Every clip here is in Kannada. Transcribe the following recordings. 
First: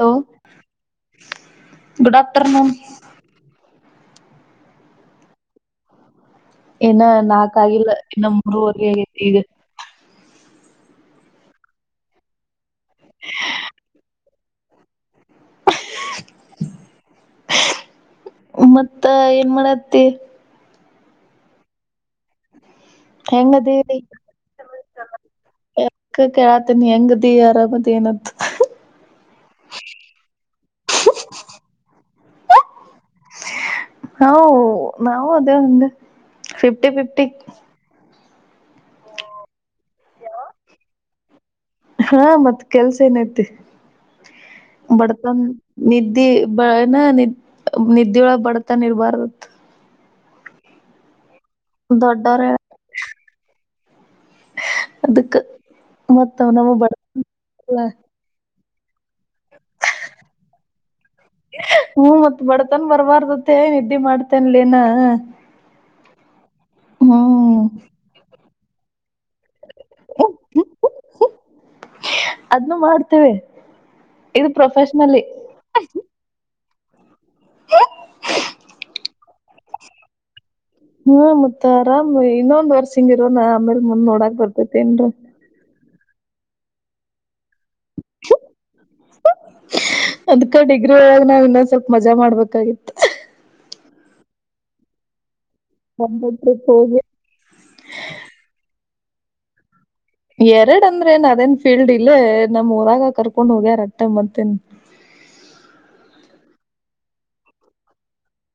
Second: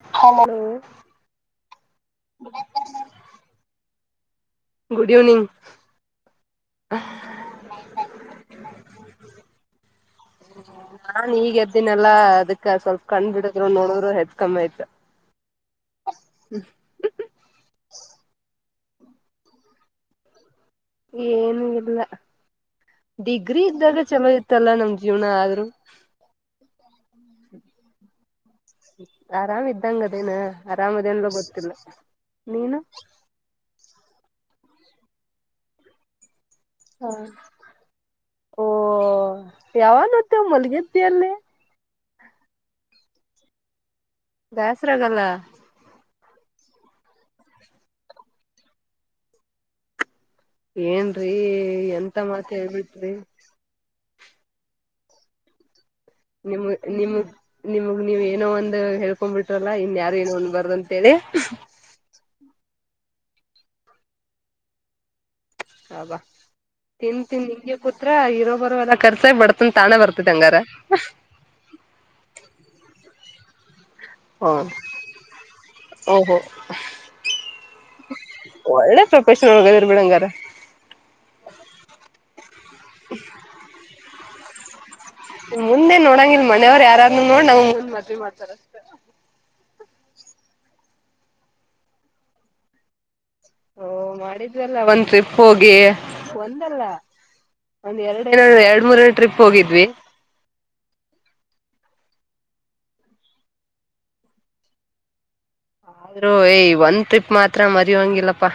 Hello, good afternoon, good evening. ಇನ್ನಾ ನಾಕ ಆಗಿಲ್ಲ ಇನ್ನ ಮೂರವರೆ ಆಗತಿ ಈಗ. ನಾನ್ ಈಗ ಎದ್ದಿನಲ್ಲಾ ಅದಕ್ ಸ್ವಲ್ಪ ಕಣ್ ಬಿಡದ್ರು ನೋಡ್ರು ಹೆದ್ ಕಮ್ಮಿ ಆಯ್ತ. ಹ್ಮ [unintelligible] ಮತ್ತ ಏನ್ ಮಾಡತ್ತಿ, ಏನು ಇಲ್ಲ. ಹ [inaudible] ಹೆಂಗ ಡಿಗ್ರಿ ದೀ ಇದ್ದಾಗ ಚಲೋ ಇತ್ತಲ್ಲ ನಮ್ ಜೀವನ ಆದ್ರು ಕಾತನಿ ಹೆಂಗ ದೀರ [unintelligible] ಮತ್ತೇಏನ್ದ [unintelligible] ಆರಾಮ ಇದ್ದಂಗ ಅದೇನ ಅರಾಮ್ ಅದೇನ್ಲ ಗೊತ್ತಿಲ್ಲ. ನೀನು -ನವು ನಾವು ಅದೇ ಒಂದು ಫಿಫ್ಟಿ- ಫಿಫ್ಟಿ ಓ ಯಾವಾಗತ್ತ ಮಲ್ಲಿಗಿರತಲ್ಲೆ. ಹಾ, ಮತ್ ಕೆಲ್ಸ ಏನಐತಿ ಬೇಸ್ರಾಗಲ್ಲ ಬಡ್ತನ್ ನಿದ್ದೆ ಬನಾ [unintelligible] ನಿದ್ದ್ಯೊಳಗಬಡತನ ಇರ್ಬಾರದು. ಏನ್ರೀ ಎಂತ ದೊಡ್ಡವ್ರ ಮಾತ ಹೇಳ್ಬಿಟ್ರಿ., ಅದಕ್ಕೆ [unintelligible] ನಿಮ, ನಿಮ ನಿಮಗ್ ನೀವ್ ಏನೋ ಒಂದ್ ಹೇಳ್ಕೊಂಡ್ ಬಿಟ್ರಲ್ಲ ಇನ್ ಯಾರು ಏನೋ ಅನ ಬಾರದಂತಹ ನೆ ಹ್ಮ [unintelligible] ಮತ್ ಬಡತನ್ ಬರ್ಬಾರ್ದತ್ತ ಹೇಳ್ ನಿದ್ದಿ ಮಾಡ್ತೇನ್ಲೆನಾ. ಹ [unintelligible] ಬಾ ತಿಂದ- ತಿಂದ ಹಿಂಗೆ ಕೂತ್ರ ಇರೋ ಬರ ಎಲ್ಲ ಕರ್ಸ ಬಡತನ್ ತಾನೆ ಬರ್ತದ ಅಂಗಾರ. ಅದ್ನು ಮಾಡ್ತೇವೆ ಇದು ಪ್ರೊಫೆಷನಲಿ. ಓಹೋ ಒಳ್ಳೆ ಪ್ರೊಫೆಷನಲ್ ಒಗ [unintelligible] ದ್ರ ಬಿಡಂಗಾರ. ಹ್ಮ, ಮತ್ತ ಆರಾಮ್ ಇನ್ನೊಂದ ವರ್ಷ ಹಿಂಗಿರೋದ ಆಮೇಲ್ ಮುಂದ್ ನೋಡಾಕ್ ಬರ್ತೇತೇನ್ರಾ. ಮುಂದೆ ನೋಡಂಗಲ್ ಮನೆಯವ್ರು ಯಾರಾರೂ ನೋಡ್ ನಮ್ ಮುಂದ್ ಮದ್ವಿ ಮಾಡ್ತಾರಷ್ಟ. ಅದ್ಕ ಡಿಗ್ರಿ ಒಳಗ ನಾವ್ ಇನ್ನೊಂದ ಸ್ವಲ್ಪ ಮಜಾ ಮಾಡ್ಬೇಕಾಗಿತ್ತು. ಓ ಮಾಡಿದ್ರಲ್ಲ ಒಂದ ಹೋಗಿ ಒಂದೊಂದ್ ಟ್ರಿಪ್ ಒಂದಲ್ಲ, ಹೋಗಿ ಒಂದ ಎರಡು ಎರಡ್ ಮೂರ ಟ್ರಿಪ್ ಹೋಗಿದ್ವಿ ಎರಡ್ ಅಂದ್ರೆ ಏನ್ ಅದೇನ್ ಫೀಲ್ಡ್ ಇಲ್ಲೇ, ನಮ್ಮ್ ಊರಾಗ ಕರ್ಕೊಂಡ್ ಹೋಗ್ಯಾರಕ್ಟ ಮತ್ತೇನ್. [inaudible] ಆದ್ರೂ ಏಯ್ ಒಂದ್ ಟ್ರಿಪ್ ಮಾತ್ರ ಮರಿಯೋಂಗಿಲ್ಲಪ್ಪಾ.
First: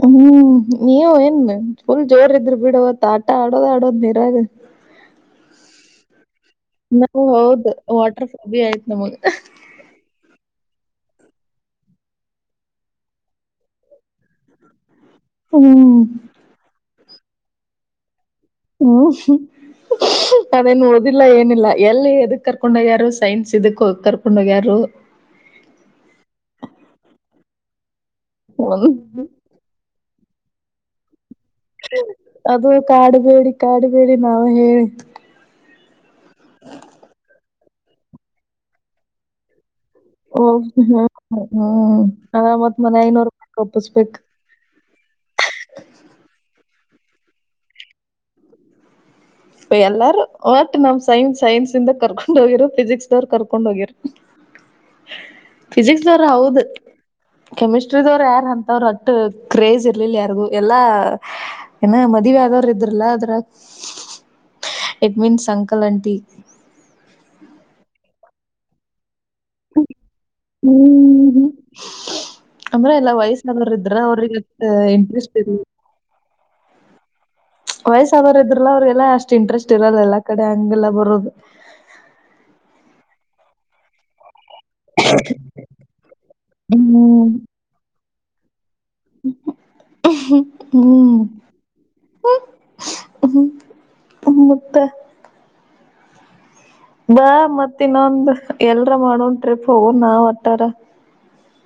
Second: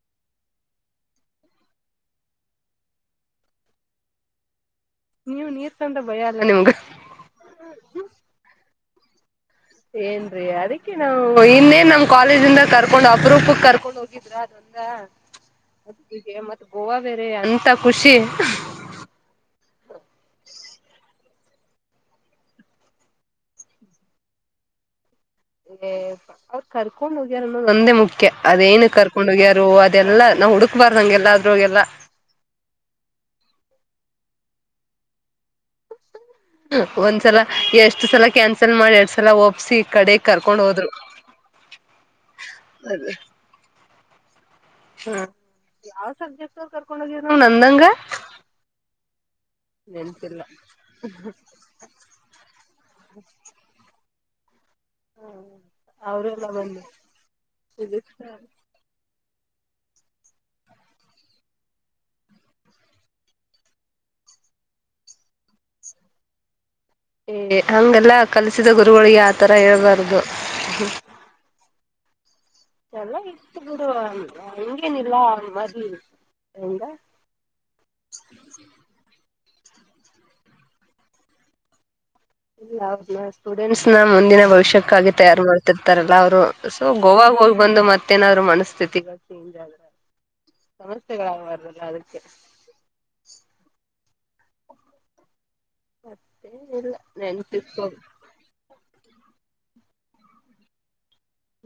ಹ್ಮ ಹ್ಮ್, ನೀವ ಏನ್ ಫುಲ್ ಜೋರ ಇದ್ರಿ ಬಿಡವತ್ ಆಟ ಆಡೋದ- ಆಡೋದ್ ನೀರಾಗ. ನೀವ್ ನೀರ್ ಕಂಡ್ರ ಭಯ ಅಲ್ಲ ನಿಮ್ಗ. [inaudible] ನಾವು ಹೌದ ವಾಟರ್ಫಾಲ್ ಭ ಆಯ್ತ್ು ನಮಗ್ ಏನ್ರೀ ಅದಕ್ಕೆ ನಾವು ಇನ್ನೇನ್ ನಮ್ ಕಾಲೇಜಿಂದ ಕರ್ಕೊಂಡ್ ಅಪ್ರೂಪಕ್ ಕರ್ಕೊಂಡ ಹಗಿದ್ರ ಅದೊಂದ ಹ್ಮ್ ಹೀಗೆ ಮತ್ತ್ ಗೋವಾ ಬೇರೆ ಅಂತ ಖುಷಿ [unintelligible] ಹ್ಮ್ [inaudible] ಅದೇನ್ ಓಡದಿಲ್ಲ ಏನಿಲ್ಲ ಎಲ್ಲಿ ಎದಕ್ ಕರ್ಕೊಂಡೋಗ್ಯಾರು ಸೈನ್ಸ್ ಇದಕ್ ಹೋಗ ಕರ್ಕೊಂಡೋಗ್ಯಾರು ಏ ಅವ್ರು ಕರ್ಕೊಂಡ್ ಹೋಗ್ಯಾರ ಅನ್ನೋದು ಒಂದೇ ಮುಖ್ಯ ಅದೇಏನು ಕರ್ಕೊಂಡ್ ಹೋಗ್ಯಾರ ಅದೆಲ್ಲಾ ನಾವುುಡುಕ್ಬಾರ್ದಂಗೆಲ್ಲ ಅದು ಕಾಡಬೇಡಿ ಕಾಡಬೇಡಿ ನಾವ್ ಹೇಳಿ ಒಂದ್ಸಲ ಎಷ್ಟ್ ಸಲ ಕ್ಯಾನ್ಸಲ್ ಮಾಡಿ ಎರಡ್ ಸಲ ಒಓಪ್ಸಿ ಹ ಹ್ಮ್ ಅದ ಮತ್ ಮನೆ ಐನೂರುೂಪಾಯ ಒಪ್ಪಸ್ಬೇಕ ಹ್ಮ ಯಾವ್ ಸಬ್ಜೆಕ್ಟ್ ಕರ್ಕೊಂಡ ಹೋಗಿದರು ನ ನಂದಂಗ ಎಲ್ಲಾರ ನೆನ್ಪಿಲ್ಲ ಒಟ್ ನಾವ್ ಸೈನ್ಸ್ ಸೈನ್ಸ್ ಇಂದ ಕರ್ಕೊಂಡ್ ಹೋಗಿರ ಫಿಸಿಿಕ್ಸ್ ದವ್ರು ಕರ್ಕೊಂಡ್ ಹೋಗಿರ ಫಿಸಿಿಕ್ಸ್ ದವ್ರ ಅವರೆಲ್ಲ ಹೌದ ಬಂದು ಇದು ಕೆಮಿಸ್ಟ್ರಿದವ್ರ ಯಾರ ಅಂತವ್ರ ಅಟ್ಟ ಕ್ರೇಜ್ ಇರ್ಲಿಲ್ಲ ಯಾರಿಗು ಎಲ್ಲಾ ಏನ ಮದುವೆ ಆದವ್ರು ಇದ್ರಲ್ಲ ಅದ್ರ ಇಟ್ ಮೀನ್ಸ್ ಅಂಕಲ್ ಅಂಟಿ ಏ ಹಂಗೆಲ್ಲ ಕಲಸಿದ ಗುರುಗಳಿಗೆ ಆತರ ಹೇಳ್ಬಾರ್ದು ಅಂದ್ರ ಎಲ್ಲಾ ಎಲ್ಲ ಇತ್ತು ವಯಸ್ಿನಲ್ಲರು ಬಿಡು ಇದ್ರ ಅವ್ರಿಗೆ ಹಂಗೇನಿಲ್ಲ ಇಂಟ್ರೆಸ್ಟ್ ಇ ಮರಿ ಹೆಂಗ ವಯಸ್ಸರ್ ಇದ್ರಲ್ಲ ಅವ್ರಿಗೆಲ್ಲ ಅಷ್ಟ್ ಇಂಟ್ರೆಸ್ಟ್ ಇರಲ್ಲ ಎಲ್ಲಾ ಕಡೆ ಹಂಗೆಲ್ಲ ಬರೋದು ಇಲ್ಲ ಹೌ ಸ್ಟೂಡೆಂಟ್ಸ್ ನ ಮುಂದಿನ ಭವಿಷ್ಯ ಚಕ್ಕಗಿ ತಯಾರು ಮಾಡ್ತಿರ್ತಾರಲ್ಲಾ ಅವರು ಸೊ ಹ್ಮ್ ಗೋವಾಗ ಹೋಗಿ ಬಂದು ಮತ್ತೇನಾದ್ರು ಮನಸ್ತಿ ಚೇಂಜ್ ಆದ್ರ ಹ್ಮ್ ಸಮಸ್ಯೆಗಳಾಗಬಾರಲ್ಲ ಅದಕ್ಕೆ ಮುುತ್ತ ಹ ಬಾ ಮತ್ತ ಇನ್ನೊಂದ್ ಎಲ್ರ ಮಾಡೋನ್ ಟ್ರಿಪ್ ಹೋಗೋ ನಾವ್ ಒಟ್ಟಾರ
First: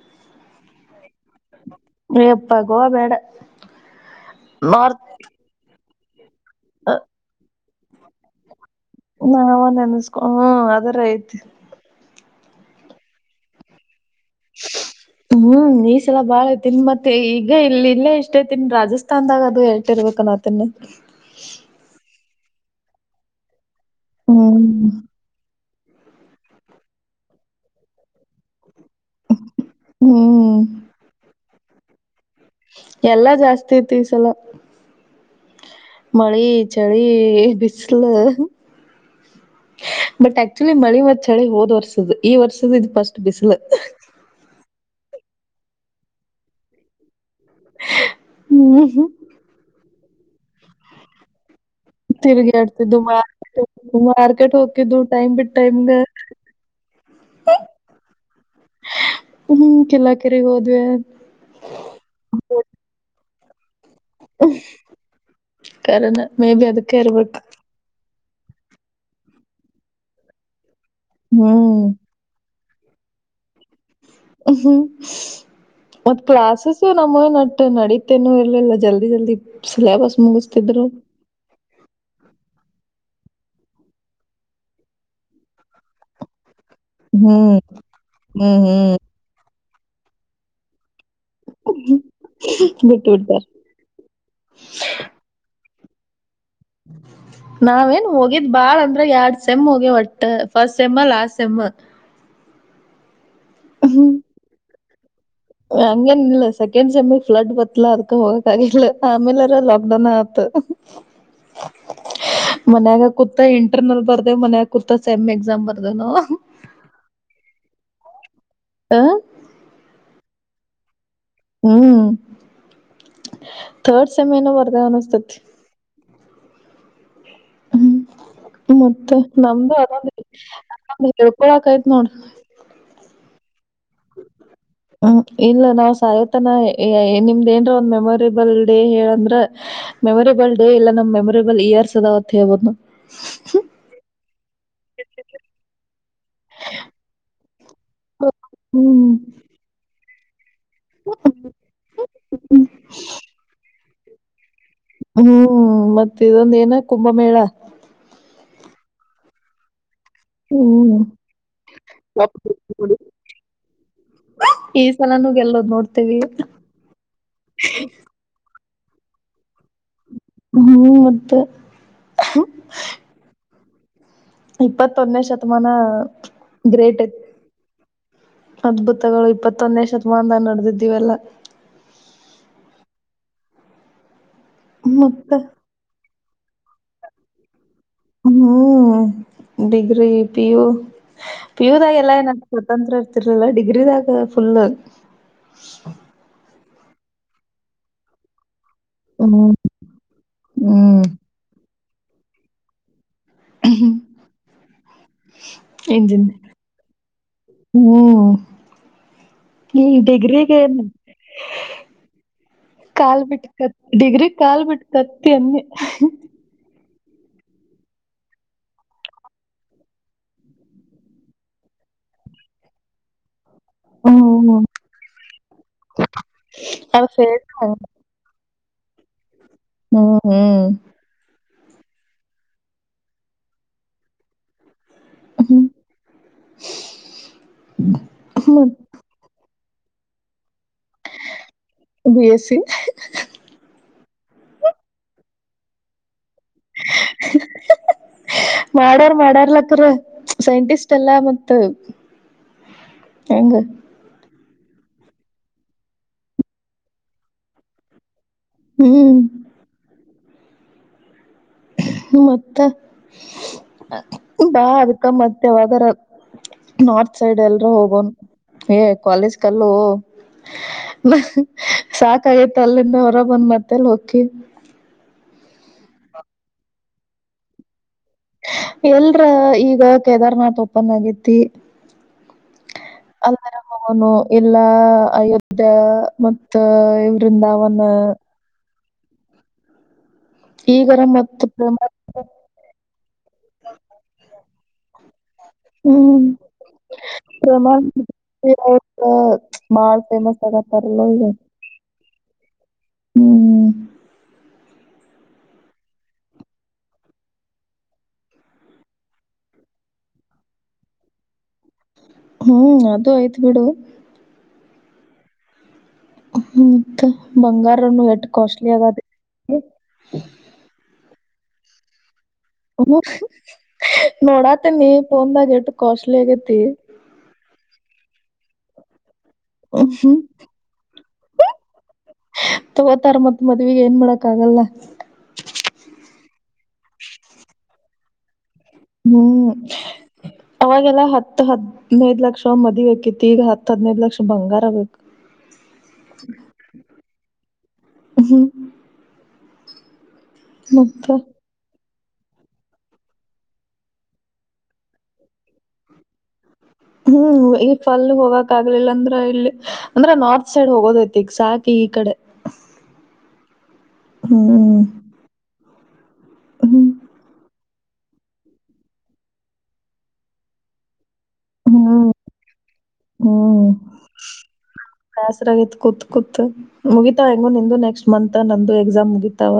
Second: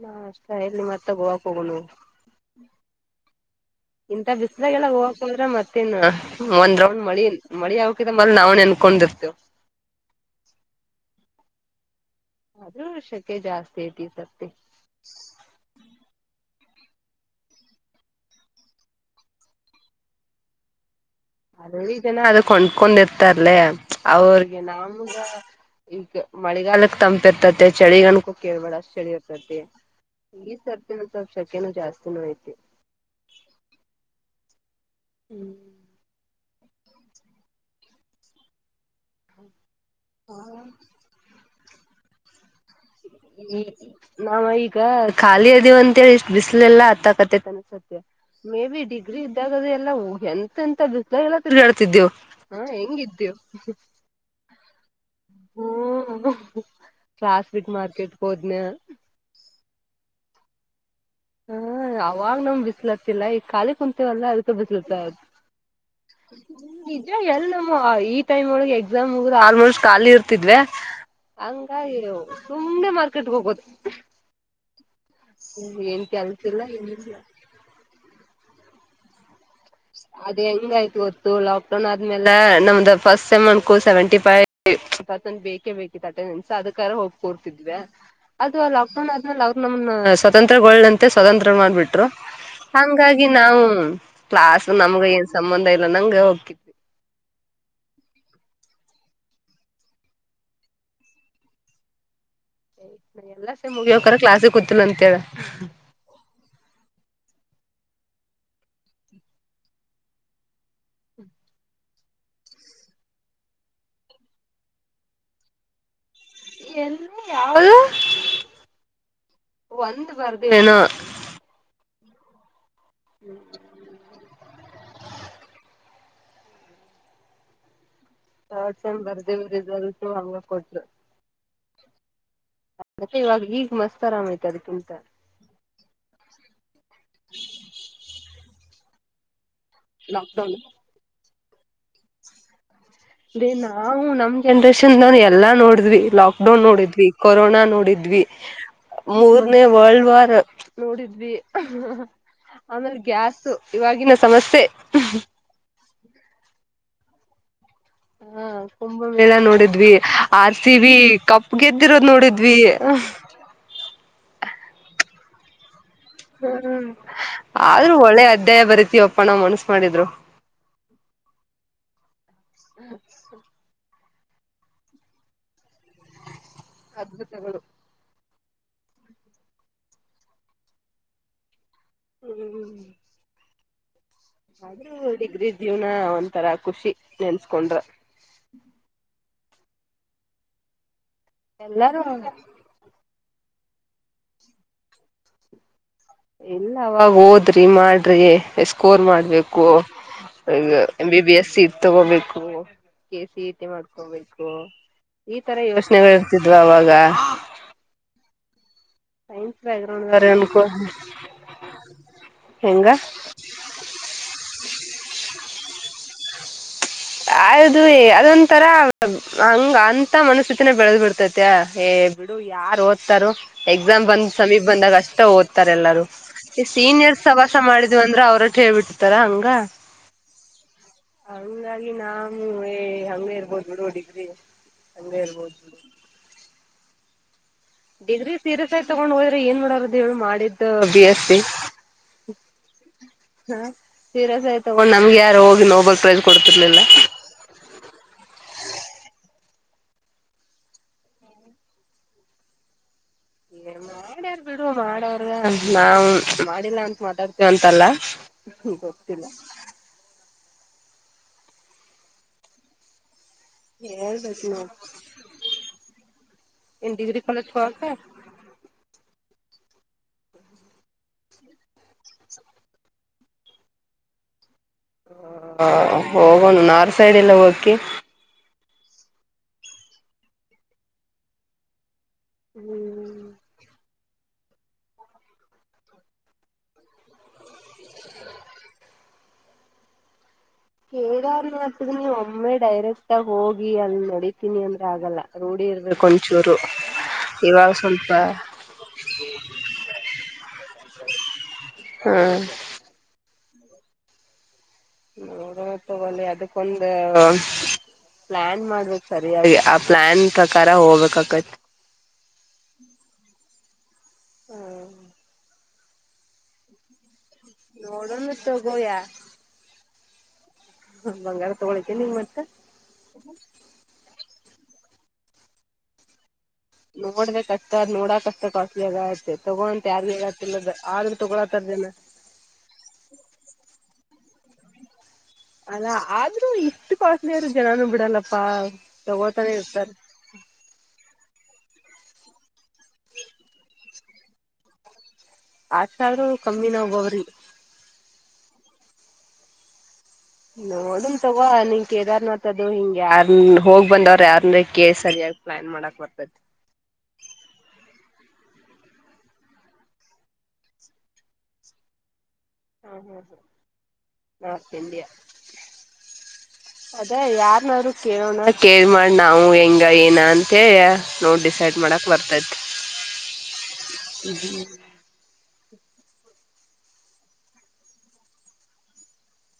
ಹಾ ಅಷ್ಟ ಎಲ್ಲಿ ಮತ್ತೆ ಮತ್ತ ಹೋಗಕ್ ಹೋಗೋ [inaudible] ಯಪ್ಪಾ ಗೋವಾ ಬೇಡ ಇಂತ ಬಿಸ್ರಾಗ ಎಲ್ಲ ನಾರ್ತ್ ಹೋಗಕಂದ್ರೆ ಮತ್ತ ಒಂದ್ ರೌಂಡ್ ಮಳಿ ಮಳಿ ಆಕ ಮ ನಾವ್ ನೆನ್ಕೊಂಡಿರ್ತೇವ್ ನಾವ ನೆನಸ್ಕೊ ಹ್ಮ ಅದರ ಐತಿ ಆದ್ರ ವರ್ಷಕ್ಕೆೆ ಜಾಸ್ತಿ ಐತಿ ಸರ್ತಿ ಹ್ಮ್ ಈಸಲ ಬಾಳ ತಿನ್ ಮತ್ತೆ ಈಗ ಇಲ್ಲಿ ಇಲ್ಲೇ ಇಷ್ಟೇ ತಿನ್ ರಾಜಸ್ಥಾನ್ದಾಗ ಅದು ಹೇಳ್ತಿಿರ್ಬೇಕ ನಾ ತಿನ್ನ ಅದ ಈ ಜನ ಅದು ಕೊಂಡ್ಕೊಂಡಿರ್ತಾರಲ ಅವ್ರಿಗೆ ಹ್ಮ್ ನಮಗ ಈಗ ಮಳಿಗಾಲಕ್ಕೆ ತಂಪ ಇರ್ತತಿ ಚಳಿಗಣಕೂ ಕೇಳ್ಬೇಳ ಅಷ್ಟ ಚಳಿ ಇರ್ತತಿ ಈ ಹ್ಮ್ ಸರ್ತಿನು ಸ ಶಕ್ಯನು ಜಾ ಎಲ್ಲಾ ಜಾಸ್ತಿ ಇತಿವಿ ಸಲ ಹ್ಮ್ ಚಳಿ ಚಳಿ ಬಿಸಿಲು ಬಟ್ ಆಕ್ಚುಲಿ ಮಳಿ ಮತ್ ಚಳಿ ಹೋದ್ ವರ್ಸದ ಈ ವರ್ಷ ನಾವ ಈಗ ಖಾಲಿ ಅದೇವ ಅಂತೇಳಿ ಇಷ್ಟ್ ಬಿಸಿಲೆ ಎಲ್ಲಾ ಹತ್ತಕತ್ತ ನ್ಸತ್ಯ ಮೇ ಬಿ ಡಿಗ್ರಿ ಇದ್ದಾಗದೆ ಎಲ್ಲ ಎಂತ ಎಂತ ಬಿಸ್ಾಗ ಹ ತಿರುಗಾಡ್ತಿದ್ದು ಹೆಂಗಿದ್ದೇವು ಮಾರ್ಕೆಟ್ ಮಾರ್ಕೆಟ್ ಹೋಗ್ತಿದ್ದು ಟೈಮ್ ಬಿಟ್ ಟೈಮ್ಗ ಹ ಫಾಸ್ವೀಟ್ ಮಾರ್ಕೆಟ್ದನ ಕ್ರ ಹೋದ್ವೆ ಹ ಅವಾಗ್ ನಮ್ ಬಿಸಿ್ಲತಿಲ್ಲ ಈ ಕಾಲಿ ಕುಂತೇವಲ್ಲ ಅದ ತ ಬಿಸಲತ ಕಾರಣ ಮೇ ಬಿ ಅದಕ್ಕೆ ನಿಜ ಇರ್ಬೇಕು ಎಲ್ಲ ನಮ್ಮ ಟೈಮ್ ಒಳಗೆ ಎಕ್ಸಾಮ್ ಹೋಗ್ರೆ ಆಲ್ಮೋಸ್ಟ್ ಖಾಲಿ ಇರ್ತಿದ್ವಿ ಹಂಗ ಹ್ಮ್ ಸುಮ್ನೆ ಮಾರ್ಕೆಟ್ಗೆ ಹೋಗಬೋದು ಹಹ ಏನ್ ಮತ್ ಕೆಲ್ಸಿಲ್ಲ ಕ್ಲಾಸಸ್ ಏನಿಲ್ಲ ನಮ್ಮ ನ ನಡೀತೇನು ಎಲ್ಲಲ್ಲ ಜಲ್ದಿ ಜಲ್ದಿ ಸಿಲಬಸ್ ಮುಗಿಸ್ತಿದ್ರು ನ್ ಆದ್ಮೇಲೆ ನಮ್ದ ಫಸ್ಟ್ ಸೆಮನ್ೂ ಸೆವೆಂಟಿ ಫೈವ್ ಪರ್ಸೆಂಟ್ ಬೇಕೇ ಬೇಕಿತ್ತು ಅೆ ಸಾಧ ಹೋಗ್ಕ ಹ್ಮ್ ಕೊಡ್ತಿದ್ವಿ ಅದು ಹ್ಮ್ ಹ್ಮ್ ಲಾಕ್ಡೌನ್ ಆದ್ಮೇಲೆ ಅವರು ನಮ ಸ್ವತಂತ್ರ ಸ್ವತಂತ್ರ ಮಾಡ್ಬಿಟ್ರು ಬಿಟ್ಟ ಹಂಗಾಗಿ ಬಿಡ್ತಾರ ನಾವು ಕ್ಲಾಸ್ ನಮ್ಗ ಏನ್ ಸಂಬಂಧ ಇಲ್ಲ ನಂಗಗೆ ಹೋಗಕಿ ಹ್ಮ ನಾವೇನ್ ಹೋಗಿದ್ ಬಾಳ ಅಂದ್ರ ಎರಡ್ ಸೆಮ್ ಹೋಗಿ ಒಟ್ಟ ಫಸ್ಟ್ ಸೆಮ್ಮ ಲಾಸ್ಟ್ ಸೆಮ್ಮ ಎಲ್ಲ ಸೇಮ್ ಹ್ಮ್ ಮುಗಿಯಕರ ಗೂತ್ತಿಲ್ಲ ಅಂತೇಳ ಹಂಗೇನಿಲ್ಲ ಸೆಕೆಂಡ್ ಸೆಮ್ಮಿಗ್ ಫ್ಲಡ್ ಗೊತ್ತಿಲ್ಲ ಅದ್ಕ ಹೋಗಕ್ಗಿಲ್ಲ ಆಮೇಲಾರ ಲಾಕ್ಡೌನ್ ಆತು ಮನ್ಯಾಗ ಕೂತಾ ಇಂಟರ್ನಲ್ ಬರ್ದೆ ಮನ್ಯಾಗ ಕೂತಾ ಸೆಮ್ ಎಕ್ಸಾಮ್ ಬರ್ದೆನು ಎಲ್ಲಿ ಯಾವ್ದ ಆ ಒಂದು ಬರದು ಏನೋ ಹ್ಮ್ ಥರ್ಡ್ ಸೆಮೆನು ಬರ್ದ ಅನಿಸ್ತತಿ ಥರ್ಡ್ ಸೆಮ್ ಮತ್ತೆ ಬರ್ದೇವಿ ನಮ್ದು ರಿಸಲ್ಟ್ ಅದೊದ ಹಂಗ ಕೊಟ್ರು ಹೇಳ್ಕೊಳಕೈತ್ ನೋಡು ಮತ್ತೆ ಇವಾಗ ಈಗ ಮಸ್ತ್ ಆರಾಮ ಆಯ್ತ ಅದಿಕ್ಕೆ ಹ್ಮ್ ಇಲ್ಲ ನಾವ್ ಸಾಯತನ ನಿಮ್ದ ಏನ್ರ ಒಂದ್ ಮೆಮೊರೇಬಲ್ ಡೇ ಹೇಳ ಅಂದ್ರ ಮೆಮೊರೇಬಲ್ ಲಾಕ್ಡೌನ್ ಡೇ ಇಲ್ಲ ನಮ್ ಮೆಮೊರೇಬಲ್ ಇಯರ್ಸ್ ಅದಾವತ್ ಹೇಳ್ಬಹುದ್ ನಾವು ಅದೇ ನಾವು ನಮ್ ಜನ್ರೇಷನ್ ನಲ್ ಎಲ್ಲಾ ನೋಡಿದ್ವಿ ಲಾಕ್ಡೌನ್ ನೋಡಿದ್ವಿ ಕೊರೋನಾ ಡಿದ್ವಿ ಹ್ಮ್ ಮೂರನೇ ವರ್ಲ್ಡ್ ವಾರ್ ನೋಡಿದ್ವಿ ಆಮೇಲೆ ಗ್ಯಾಸು ಇವಾಗಿನ ಸಮಸ್ಯೆ ಹ್ಮ್ ಮತ್ತೆ ಇನ್ನೊಂದು ಏನು ಕುಂಭಮೇಳ ಹಾ ಕುಂಭ ಮೇಳ ನೋಡಿದ್ವಿ ಆರ್ ಸಿ ಹ್ಮ್ ಬಿ ಕಪ್ ಗೆದ್ದಿರೋದ್ ನೋಡಿದ್ವಿ ನೋಡಿ ಈ ಸಲನು ಗೆಲ್ಲುದ್ ನೋಡ್ತಿ ಹ್ಮ್ ಆದ್ರೂ ಒಳ್ಳೆ ಅಧ್ಯಾಯ ಬರಿತಿವಪ್ಪ ನಾವ್ ಮನ್ಸ ಮಾಡಿದ್ರು ಹ್ಮ್ ಮತ್ತೆ ಇಪ್ಪತ್ತೊನ್ನೇ ಶತಮಾನ ಗ್ರೇಟ್ ಐತ್ ಅದ್ಭುತಗಳು ಅದ್ಭುತಗಳು ಇಪ್ಪತ್ತೊಂದ್ನೇ ಶತಮಾನದ ನಡ್ದಿದ್ ಇವೆಲ್ಲ ಹ್ಮ್ ಹ್ಮ್ ಮತ್ತ ಡಿಗ್ರಿ ಜಿವನ ಒಂತರಾ ಖುಷಿ ನೆನ್ಸ್ಕೊಂಡ್ರ ಹ್ಮ್ degree P U P U ದಾಗ ಎಲ್ಲ ಎಲ್ಲಾರು ಏನ ಸ್ವತಂತ್ರ ಇರ್ತಿರ್ಲಲ್ಲ ಡಿಗ್ ಗಿರಿದ ಕಲರ್ ಫುಲ್ ಇಲ್ಲ ಅವಾಗ ಹೋದ್ರಿ ಮಾಡ್ರಿ ಎಸ್ ಕೋರ್ ಹ್ಮ್ ಮಾಡ್ಬೇಕು ಹ್ಮ್ M B B S seat ತಗೋಬೇಕು ಇತರ ಯೋಚ್ನೆಗಳು ಈ ತರ ಯೋಚನೆಗಳ ಇಂಜಿನ್ ಇರ್ತಿದ್ವಾ ಅವಾಗ ಹ್ಮ್ ಸೈನ್ಸ್ ನೀ ಬ್ಯಾಕ್ಗ್ರೌಂಡ್ ದವ್ರ ಅನ್ಕೋ ಡಿಗ್ರಿಗೆನು ಹೆಂಗ ಕಾಲ್ ಬಿಟ್ಕತ್ ಡಿಗ್ರಿ ಕಾಲ್ ಬಿಟ್ ಕತ್ತಿ ಅನ್ನಿ ಅಯದು ಅದೊಂತರ ಹಂಗ ಅಂತ ಮನಸ್ಥಿತಿನ ಬೆಳದ್ ಬಿಡ್ತೈತ ಬಿಡು ಯಾರು ಓದ್ತಾರು ಎಕ್ಸಾಮ್ ಬಂದ್ ಹ್ಮ್ ಸಮೀಪ ಬಂದಾಗ ಅಷ್ಟೇ ಓದ್ತಾರೆ ಎಲ್ಲಾರೂ ಈ ಅದ ಸೀನಿಯರ್ಸ್ ಫೇಸ್ ಸವಾಸ ಮಾಡಿದ್ ಅಂದ್ರೆ ಅವ್ರಷ್ಟ ಹೇಳ್ಬಿಡ್ತಾರ ಹಂಗ್ ಹ್ಮ್ ಹ್ಮ್ ಹಂಗಾಗಿ ನಾನುವೆ... ಹಂಗೆ ಇರ್ಬೋದು ಬಿಡು ಡಿಗ್ರಿ [inaudible] ಹ್ಮ್ ಡಿಗ್ರಿ ಹ್ಮ್ ಸೀರಿಯಸ್ ಆಗಿ ತಗೊಂಡ್ ಹೋದ್ರೆ ಏನ್ ಮಾಡಾರದದು ಹೇಳಿ ಮಾಡಿದ್ದು B S C B S C ಸೀರಸಯ್ತ ತಗೊಂಡ್ ನಮ್ಗೆ ಯಾರ ಹೋಗಿ ನೋಬಲ್ ಪ್ರೈಸ್ ಮಾಡಾರ ಮಾಡಾರ್ಲ ಸೈಂಟಿಸ್ಟ್ ಅಲ್ಲಾ ಮತ್ [inaudible] ಬಿಡು ಮಾಡವ್ರ ನಾವು ಮಾಡಿಲ್ಲ ಅಂತ ಮಾತಾಡ್ತಿವಂತಲ್ಲ ಹ್ಮ್ ಹೋಗ್ತಿಲ್ಲ ಮತ್ತ ಅ ಹೇಳ್ಬೇಕ್ ಬಾ ನೋಡ್ ಅದಕ್ಕ ಮತ್ತ ಯಾವದರ ಏನ್ ನಾರ್ತ್ ಡಿಗ್ರಿ ಸೈಡ್ ಕಾಲೇಜ್ ಎಲ್ರ ಹೋಗಕ. ಹೋಗೋನ್ ಏ ಕಾಲೇಜ್ ಗಲ್ಲೋ ಹ- ಹ್ಮ- ಸಾಕಾಗೈತ್ ಅಲ್ಲಿಂದ ಹೊರಬಂದ ಮತ್ತೇಲ್ ಹೊಕ್ಕಿ ಹ್ಮಾ--ಹೋಗೋಣ್ ನಾರ್ತ್ ಸೈಡ್ ಎಲ್ಲಿ ರ್ ಎಲ್ರ ಈಗ ಕೇದಾರ್ ನಾಥ ಓಪನ್ ಆಗೇತಿ ಹ್ಮ್ ಅಲ್ಲೇರ ಹೋಗೋನು ಎಲ್ಲಾ ಅಯೋಧ್ಯ ಮತ್ತ ಇವರಿಂದಾವನ್ ಈಗರ ಮತ್ ಕೇದಾರನಾಥಗ ನೀ ಒಮ್ಮೆ ಡೈರೆಕ್ಟಾಗ ಹೋಗಿ ಅಲ್ಲಿ ನಡಿತೀನಿ ಅನ್- ಆಗಲ್ಲ ರೂಢಿ ಇರಬೇಕು ಒಂಚೂರು ಇವಾಗ ಪ್ರೇಮಾ ಸ್ವಲ್ಪ ಬಾಳ ಫೇಮಸ್ ಆಗಾತಾರೂ ಇಲ್ಲ ಈಗ ಹ್ಮಾ ಹ್ಮ್ ನೋಡೋನ ತೊಗೋಲೇ ಅದಕ್ಕೊಂದ ಪ್ಲಾನ್ ಮಾಡಬೇಕ್ ಸರಿಯಾಗಿ ಆ ಪ್ಲಾನ್ ಪ್ರಕಾರ ಹೋಗ್ಬೇಕಾಕೆತಿ ಹ್ಮೂ ಅದು ಐತಿ ಬಿಡು ಹ್ಮ್ ಹೂಂ ಮತ್ ಬಂಗಾರನು ಎಟ್ ನೋಡೋಣ ಕಾಸ್ಟ್ಲಿ ತಗೋಯ ಆಗಾತೆತಿ ಹ್ಮ ಬಂಗಾರ ತಗೊಳಿಕ್ಕೆ ನೀ್ ಮತ್ತ ಹ್ಮ-ಹ್ಮ-ನೋಡಾತೆನಿ ಪೊನ್ ದಾಗ ಎಟ್ ಕಾಸ್ಟ್ಲಿ ಆಗೆತಿ ನೋಡ್ಬೇಕ್ ಅಷ್ಟ ಆದ ನೋಡಾಕಷ್ಟ ಕಾಸ್ಟ್ಲಿ ಆಗಾತೆತಿ ತೋಗೋ ಅಂತ ಯಾರಗು ಹೇಳಾತಿಲ್ಲಾ ಆದ್ರ- ತೋಗೋಳಾಕರದೆನಾ ತೋಗೋತಾರ ಮತ್ ಮದುವಿಗೆ ಏನ್ ಮಾಡಕಾಗಲ್ಲ ಅಲಾ ಆದ್ರೂ ಇಷ್ಟ ಕಾಸ್ಟ್ಲಿ ಆದ್ರೂ ಜನಾನು ಬಿಡಲ್ಲಪ್ಪಾ ಬವ್ಂ ತಗೋತಾನೆ ಇರ್ತಾರ ಅವಾಗೆಲ್ಲ ಹತ್ತ ಹತ್ತ ಇನ್ನ ಐದ ಲಕ್ಷ ಮದುವೆ ಆಕೆತಿ ಈಗ ಹತ್ತ ಹದ್ನೖದ ಲಕ್ಷ ಬಂಗಾರ ಬೇಕು ಅಷ್ಟಾದರೂ ಕಮ್ಮಿನ ಒಬ್ಬೊಬ್ಬರಿಗೆ ಹ್ಮ್ ಮತ್ತ ನೋಡಿ ತೊಗೋ ಅನಿಗ್ ಕೇದಾರನಾಥದು ಹಿಂಗ್ಯಾರ್--ನ ಹೋಗಿ ಬಂದವರರ್ಯಾನರ್ ಕೇಳಿ ಸರಿಯಾಗಿ ಪ್ಲಾನ್ ಮಾಡಕ್ ಬರ್ತೆತಿ ಹೊಂ ಈ ಪಲ್ ಗೆ ಹೋಗಾಕ್ ಆಗ್ಲಿಲ್ಲ ಅಂದ್ರ ಇಲ್ಲಿ ಅಂದ್ರ ನಾರ್ತ್ ಸೈಡ್ ಹೋಗದೈತಿ ಈಗ ಸಾಕಿ ಈ ಕಡೆ ಹ್ಮ ಹ್ಮ -ಹ್ಮ ನಾರ್ತ್ ಹ್ಮ್ ಇಂಡಿಯಾ ಹ್ಮ್ ಇಂಡಿಯಾ ಅದ ಯಾರ ಈಗಾದ್ರೂ ಕೇಳೋಣ ಕೇಳಿ ಮಾಡಿ ನಾವು ಹೆಂಗ ಏನ ಅಂತಯ ನೋಡ್ ಡಿಸೈಡ್ ಮಾಡಕ ಬರ್ತೈತಿ- ಹ್ಮ- ಬ್ಯಾಸ್ರ ಆಗೈತಿ ಕೂತ್ ಕೂತ್ ಮುಗಿತಾವ ಹೆಂಗೂ ನಿಂದು ನೆಕ್ಸ್ಟ ಮಂತ್ ನಂದು ಎಕ್ಸಾಮ್ ಮುಗಿತಾವ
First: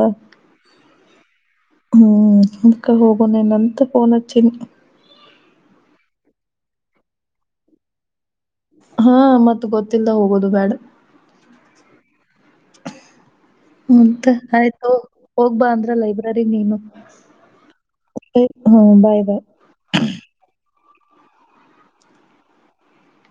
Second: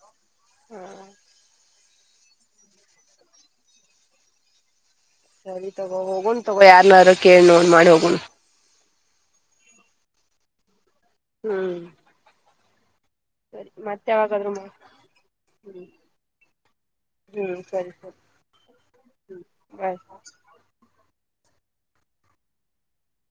[unintelligible] ಹ್ಮ- ಅದಕ ಹೋಗೋನೆನಂತ ಫೋನ್ ಹಚಿನ್ ಸರಿ ತೋಗೋ ಹೋಗೋಣ್ ತೋಗೋ ಯಾರ್ನಾರ ಕೇಳಿ ನೋಡಿ ಮಾಡಿ ಹೋಗೋಣ್ ಹಾ ಮತ್ತ ಗೊತ್ತಿಲ್ಲ ಹೋಗೋದು ಬೇಡ ಹ್ಮ ಮತ್ತ - ಮಾಡ್ ಆಯ್ತು ಹೋಗ್ಬಾ- ಅಂದ್ರ ಲೈಬ್ರರಿ ನೀನು ಹ್ಮ್ ಸರಿ ಸರಿ ಉಪಯ್ ಹ್ಮ- ಬಾಯ್ ಬಾಯ್ ಬಾಯ್